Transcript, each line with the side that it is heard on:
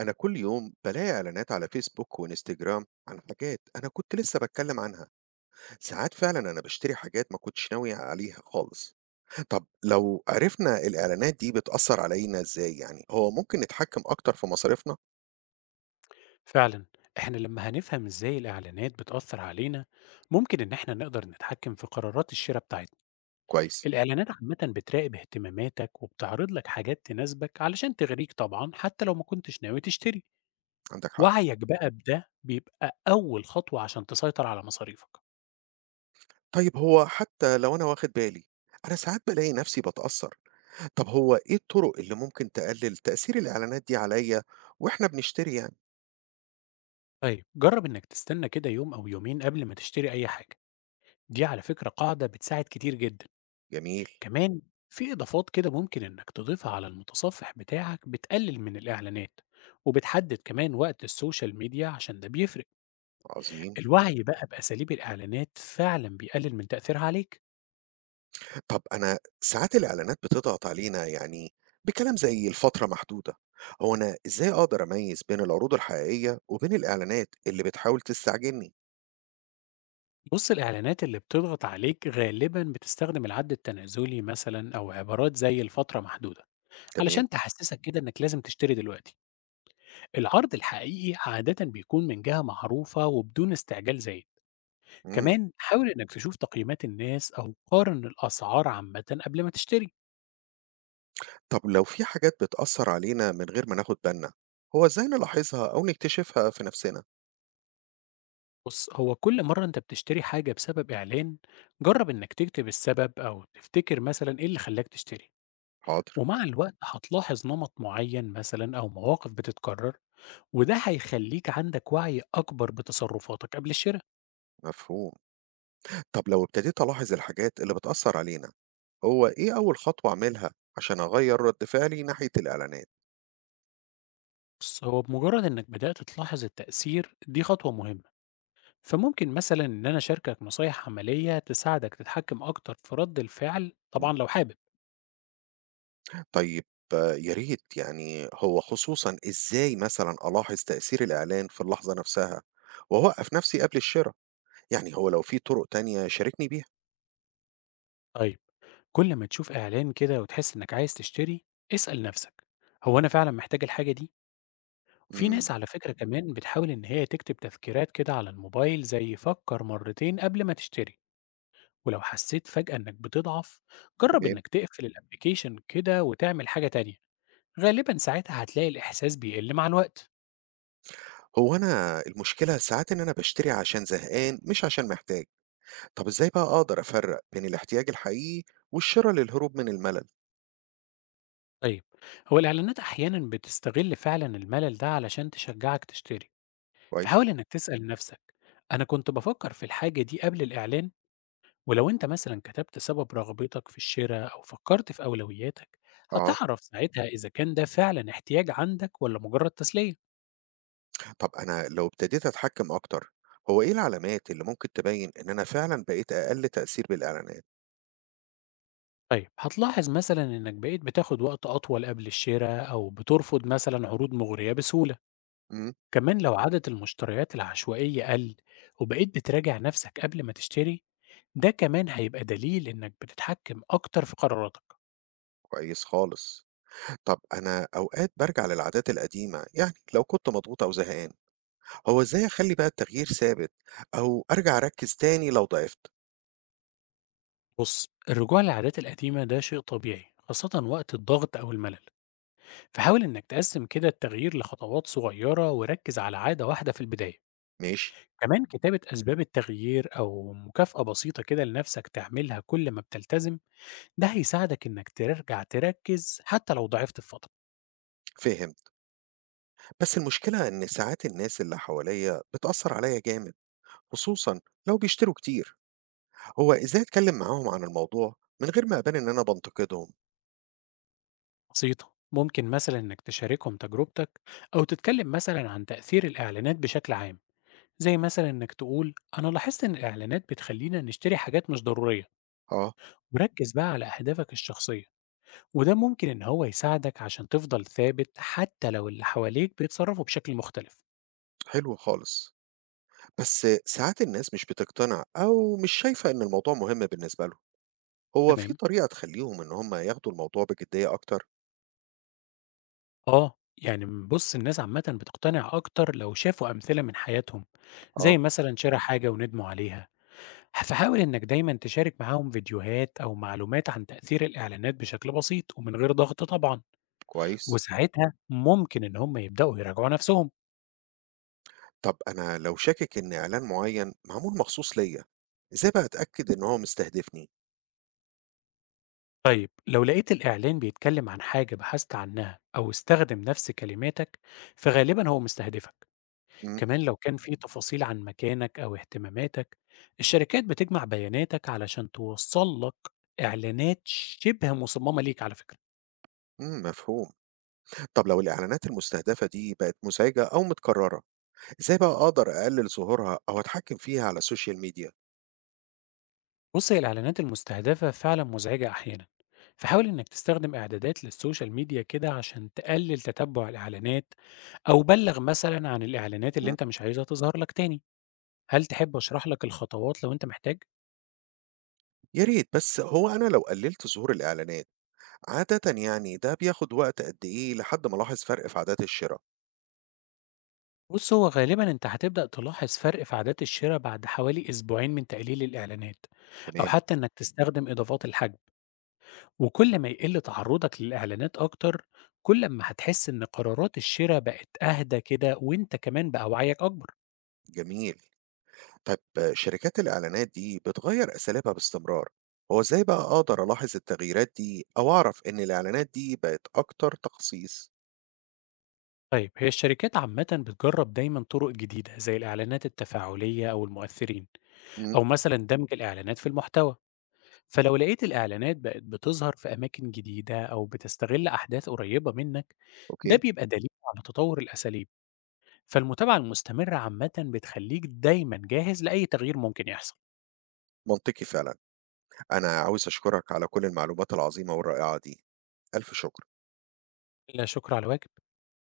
right: أنا كل يوم بلاقي إعلانات على فيسبوك وإنستجرام عن حاجات أنا كنت لسه بتكلم عنها، ساعات فعلا أنا بشتري حاجات ما كنتش ناوي عليها خالص. طب لو عرفنا الإعلانات دي بتأثر علينا إزاي، يعني هو ممكن نتحكم أكتر في مصاريفنا؟
left: فعلا، احنا لما هنفهم ازاي الاعلانات بتأثر علينا ممكن ان احنا نقدر نتحكم في قرارات الشراء بتاعتنا.
right: كويس،
left: الاعلانات عامة بتراقب اهتماماتك وبتعرض لك حاجات تناسبك علشان تغريك طبعا حتى لو ما كنتش ناوي تشتري.
right: عندك حق.
left: وعيك بقى بده بيبقى اول خطوة عشان تسيطر على مصاريفك.
right: طيب هو حتى لو أنا واخد بالي، أنا ساعات بلاقي نفسي بتأثر، طب هو إيه الطرق اللي ممكن تقلل تأثير الإعلانات دي عليا وإحنا بنشتري يعني؟
left: طيب جرب انك تستنى كده يوم او يومين قبل ما تشتري اي حاجة، دي على فكرة قاعدة بتساعد كتير جدا.
right: جميل،
left: كمان في إضافات كده ممكن إنك تضيفها على المتصفح بتاعك بتقلل من الإعلانات، وبتحدد كمان وقت السوشيال ميديا عشان ده بيفرق.
right: عظيم.
left: الوعي بقى بأساليب الإعلانات فعلا بيقلل من تأثيرها عليك.
right: طب أنا ساعات الإعلانات بتضغط علينا، يعني بكلام زي الفترة محدودة، هو أنا إزاي أقدر أميز بين العروض الحقيقية وبين الإعلانات اللي بتحاول تستعجلني؟
left: بص، الإعلانات اللي بتضغط عليك غالبا بتستخدم العد التنازلي مثلا أو عبارات زي الفترة محدودة،
right: تمام.
left: علشان تحسسك كده إنك لازم تشتري دلوقتي. العرض الحقيقي عادة بيكون من جهة معروفة وبدون استعجال زي.
right: إمم،
left: كمان حاول إنك تشوف تقييمات الناس أو قارن الأسعار عامة قبل ما تشتري.
right: طب لو في حاجات بتأثّر علينا من غير ما ناخد بالنا، هو إزاي نلاحظها أو نكتشفها في نفسنا؟
left: بص، هو كل مرة أنت بتشتري حاجة بسبب إعلان، جرب إنك تكتب السبب أو تفتكر مثلا إيه اللي خلاك تشتري.
right: حاضر،
left: ومع الوقت هتلاحظ نمط معين مثلا أو مواقف بتتكرر، وده هيخليك عندك وعي أكبر بتصرفاتك قبل الشراء.
right: مفهوم. طب لو ابتديت ألاحظ الحاجات اللي بتأثّر علينا، هو إيه أول خطوة أعملها عشان أغيّر رد فعلي ناحية الإعلانات؟
left: بص، هو بمجرد إنك بدأت تلاحظ التأثير دي خطوة مهمة، فممكن مثلا إن أنا أشاركك نصايح عملية تساعدك تتحكم أكتر في رد الفعل
right: إمم.
left: طبعا لو حابب.
right: طيب آه، يا ريت، يعني هو خصوصًا إزاي مثلًا ألاحظ تأثير الإعلان في اللحظة نفسها، وأوقّف نفسي قبل الشرا؟ يعني هو لو في طرق تانية شاركني بيها.
left: طيب، كل ما تشوف إعلان كده وتحس إنك عايز تشتري، اسأل نفسك: هو أنا فعلا محتاج الحاجة دي؟ وفي
right: إمم،
left: ناس على فكرة كمان بتحاول إن هي تكتب تذكيرات كده على الموبايل زي فكر مرتين قبل ما تشتري. ولو حسيت فجأة إنك بتضعف، جرب
right: تمام.
left: إنك تقفل الأبليكيشن كده وتعمل حاجة تانية. غالبا ساعتها هتلاقي الإحساس بيقل مع الوقت.
right: هو أنا المشكلة ساعات إن أنا باشتري عشان زهقان مش عشان محتاج، طب إزاي بقى أقدر أفرّق بين الاحتياج الحقيقي والشرا للهروب من الملل؟
left: طيب، هو الإعلانات أحيانا بتستغل فعلا الملل ده علشان تشجعك تشتري،
right: كويس،
left: فحاول إنك تسأل نفسك: أنا كنت بفكر في الحاجة دي قبل الإعلان؟ ولو أنت مثلًا كتبت سبب رغبتك في الشرا أو فكرت في أولوياتك،
right: آه.
left: هتعرف ساعتها إذا كان ده فعلًا احتياج عندك والّا مجرد تسلية.
right: طب أنا لو ابتديت أتحكم أكتر، هو إيه العلامات اللي ممكن تبيّن إن أنا فعلًا بقيت أقل تأثير بالإعلانات؟
left: طيب، هتلاحظ مثلًا إنك بقيت بتاخد وقت أطول قبل الشرا أو بترفض مثلًا عروض مغرية بسهولة.
right: إمم،
left: كمان لو عدد المشتريات العشوائية قل وبقيت بتراجع نفسك قبل ما تشتري، ده كمان هيبقى دليل إنك بتتحكم أكتر في قراراتك.
right: كويس خالص. طب أنا أوقات بارجع للعادات القديمة، يعني لو كنت مضغوط أو زهقان، هو إزاي أخلّي بقى التغيير ثابت أو أرجع أركّز تاني لو ضعفت؟
left: بُص، الرجوع للعادات القديمة ده شيء طبيعي، خاصة وقت الضغط أو الملل. فحاول إنك تقسم كده التغيير لخطوات صغيرة وركز على عادة واحدة في البداية.
right: ماشي،
left: كمان كتابة أسباب التغيير أو مكافأة بسيطة كده لنفسك تعملها كل ما بتلتزم، ده هيساعدك إنك ترجع تركز حتى لو ضعفت في فترة.
right: فهمت، بس المشكلة إن ساعات الناس اللي حواليّا بتأثّر عليّا جامد، خصوصًا لو بيشتروا كتير، هو إزاي أتكلّم معاهم عن الموضوع من غير ما أبان إن أنا بانتقدهم؟
left: بسيطة، ممكن مثلا إنك تشاركهم تجربتك أو تتكلم مثلا عن تأثير الإعلانات بشكل عام، زي مثلا إنك تقول أنا لاحظت إن الإعلانات بتخلينا نشتري حاجات مش ضرورية.
right: آه،
left: وركز بقى على أهدافك الشخصية، وده ممكن إن هو يساعدك عشان تفضل ثابت حتى لو اللي حواليك بيتصرفوا بشكل مختلف.
right: حلو خالص، بس ساعات الناس مش بتقتنع أو مش شايفة إن الموضوع مهم بالنسبة لهم، هو في
left: تمام.
right: طريقة تخلّيهم إن هم ياخدوا الموضوع بجدية أكتر؟
left: آه، يعني بص، الناس عامة بتقتنع أكتر لو شافوا أمثلة من حياتهم،
right: آه،
left: زي مثلا شراء حاجة وندموا عليها. فحاول إنك دايما تشارك معاهم فيديوهات أو معلومات عن تأثير الإعلانات بشكل بسيط ومن غير ضغط طبعا.
right: كويس.
left: وساعتها ممكن إن هم يبدأوا يراجعوا نفسهم.
right: طب أنا لو شاكك إن إعلان معيّن معمول مخصوص ليّا، إزاي بقى أتأكد إن هو مستهدفني؟
left: طيب، لو لقيت الإعلان بيتكلم عن حاجة بحثت عنها أو استخدم نفس كلماتك، فغالبا هو مستهدفك.
right: إمم.
left: كمان لو كان في تفاصيل عن مكانك أو اهتماماتك، الشركات بتجمع بياناتك علشان توصل لك إعلانات شبه مصممة ليك على فكرة.
right: إمم، مفهوم. طب لو الإعلانات المستهدفة دي بقت مزعجة أو متكررة، إزاي بقى أقدر أقلل ظهورها أو أتحكم فيها على السوشيال ميديا؟
left: بص، هي الإعلانات المستهدفة فعلا مزعجة أحيانا، فحاول إنك تستخدم إعدادات للسوشيال ميديا كده عشان تقلل تتبع الإعلانات، أو بلغ مثلا عن الإعلانات اللي
right: إمم،
left: أنت مش عايزها تظهر لك تاني. هل تحب أشرح لك الخطوات لو أنت محتاج؟
right: يا ريت. بس هو أنا لو قللت ظهور الإعلانات، عادةً يعني ده بياخد وقت قد إيه لحد ما ألاحظ فرق في عادات الشرا؟
left: بص، هو غالبا انت هتبدأ تلاحظ فرق في عادات الشراء بعد حوالي أسبوعين من تقليل الاعلانات، او
right: تمام،
left: حتى انك تستخدم اضافات الحجم. وكل ما يقل تعرضك للاعلانات اكتر، كل ما هتحس ان قرارات الشراء بقت اهدى كده، وانت كمان بقى وعيك اكبر.
right: جميل. طيب آه، شركات الإعلانات دي بتغير أساليبها باستمرار، هو إزاي بقى أقدر ألاحظ التغييرات دي أو أعرف إن الإعلانات دي بقت أكتر تخصيص؟
left: طيب، هي الشركات عامة بتجرب دايما طرق جديدة زي الاعلانات التفاعلية او المؤثرين،
right: امم
left: او مثلا دمج الاعلانات في المحتوى. فلو لقيت الإعلانات بقت بتظهر في أماكن جديدة أو بتستغل أحداث قريبة منك، ده
right: أوكي.
left: بيبقى دليل على تطور الأساليب. فالمتابعة المستمرة عامة بتخليك دايما جاهز لأي تغيير ممكن يحصل.
right: منطقي فعلا، أنا عاوز أشكرك على كل المعلومات العظيمة والرائعة دي، ألف شكر.
left: لا شكر على واجب.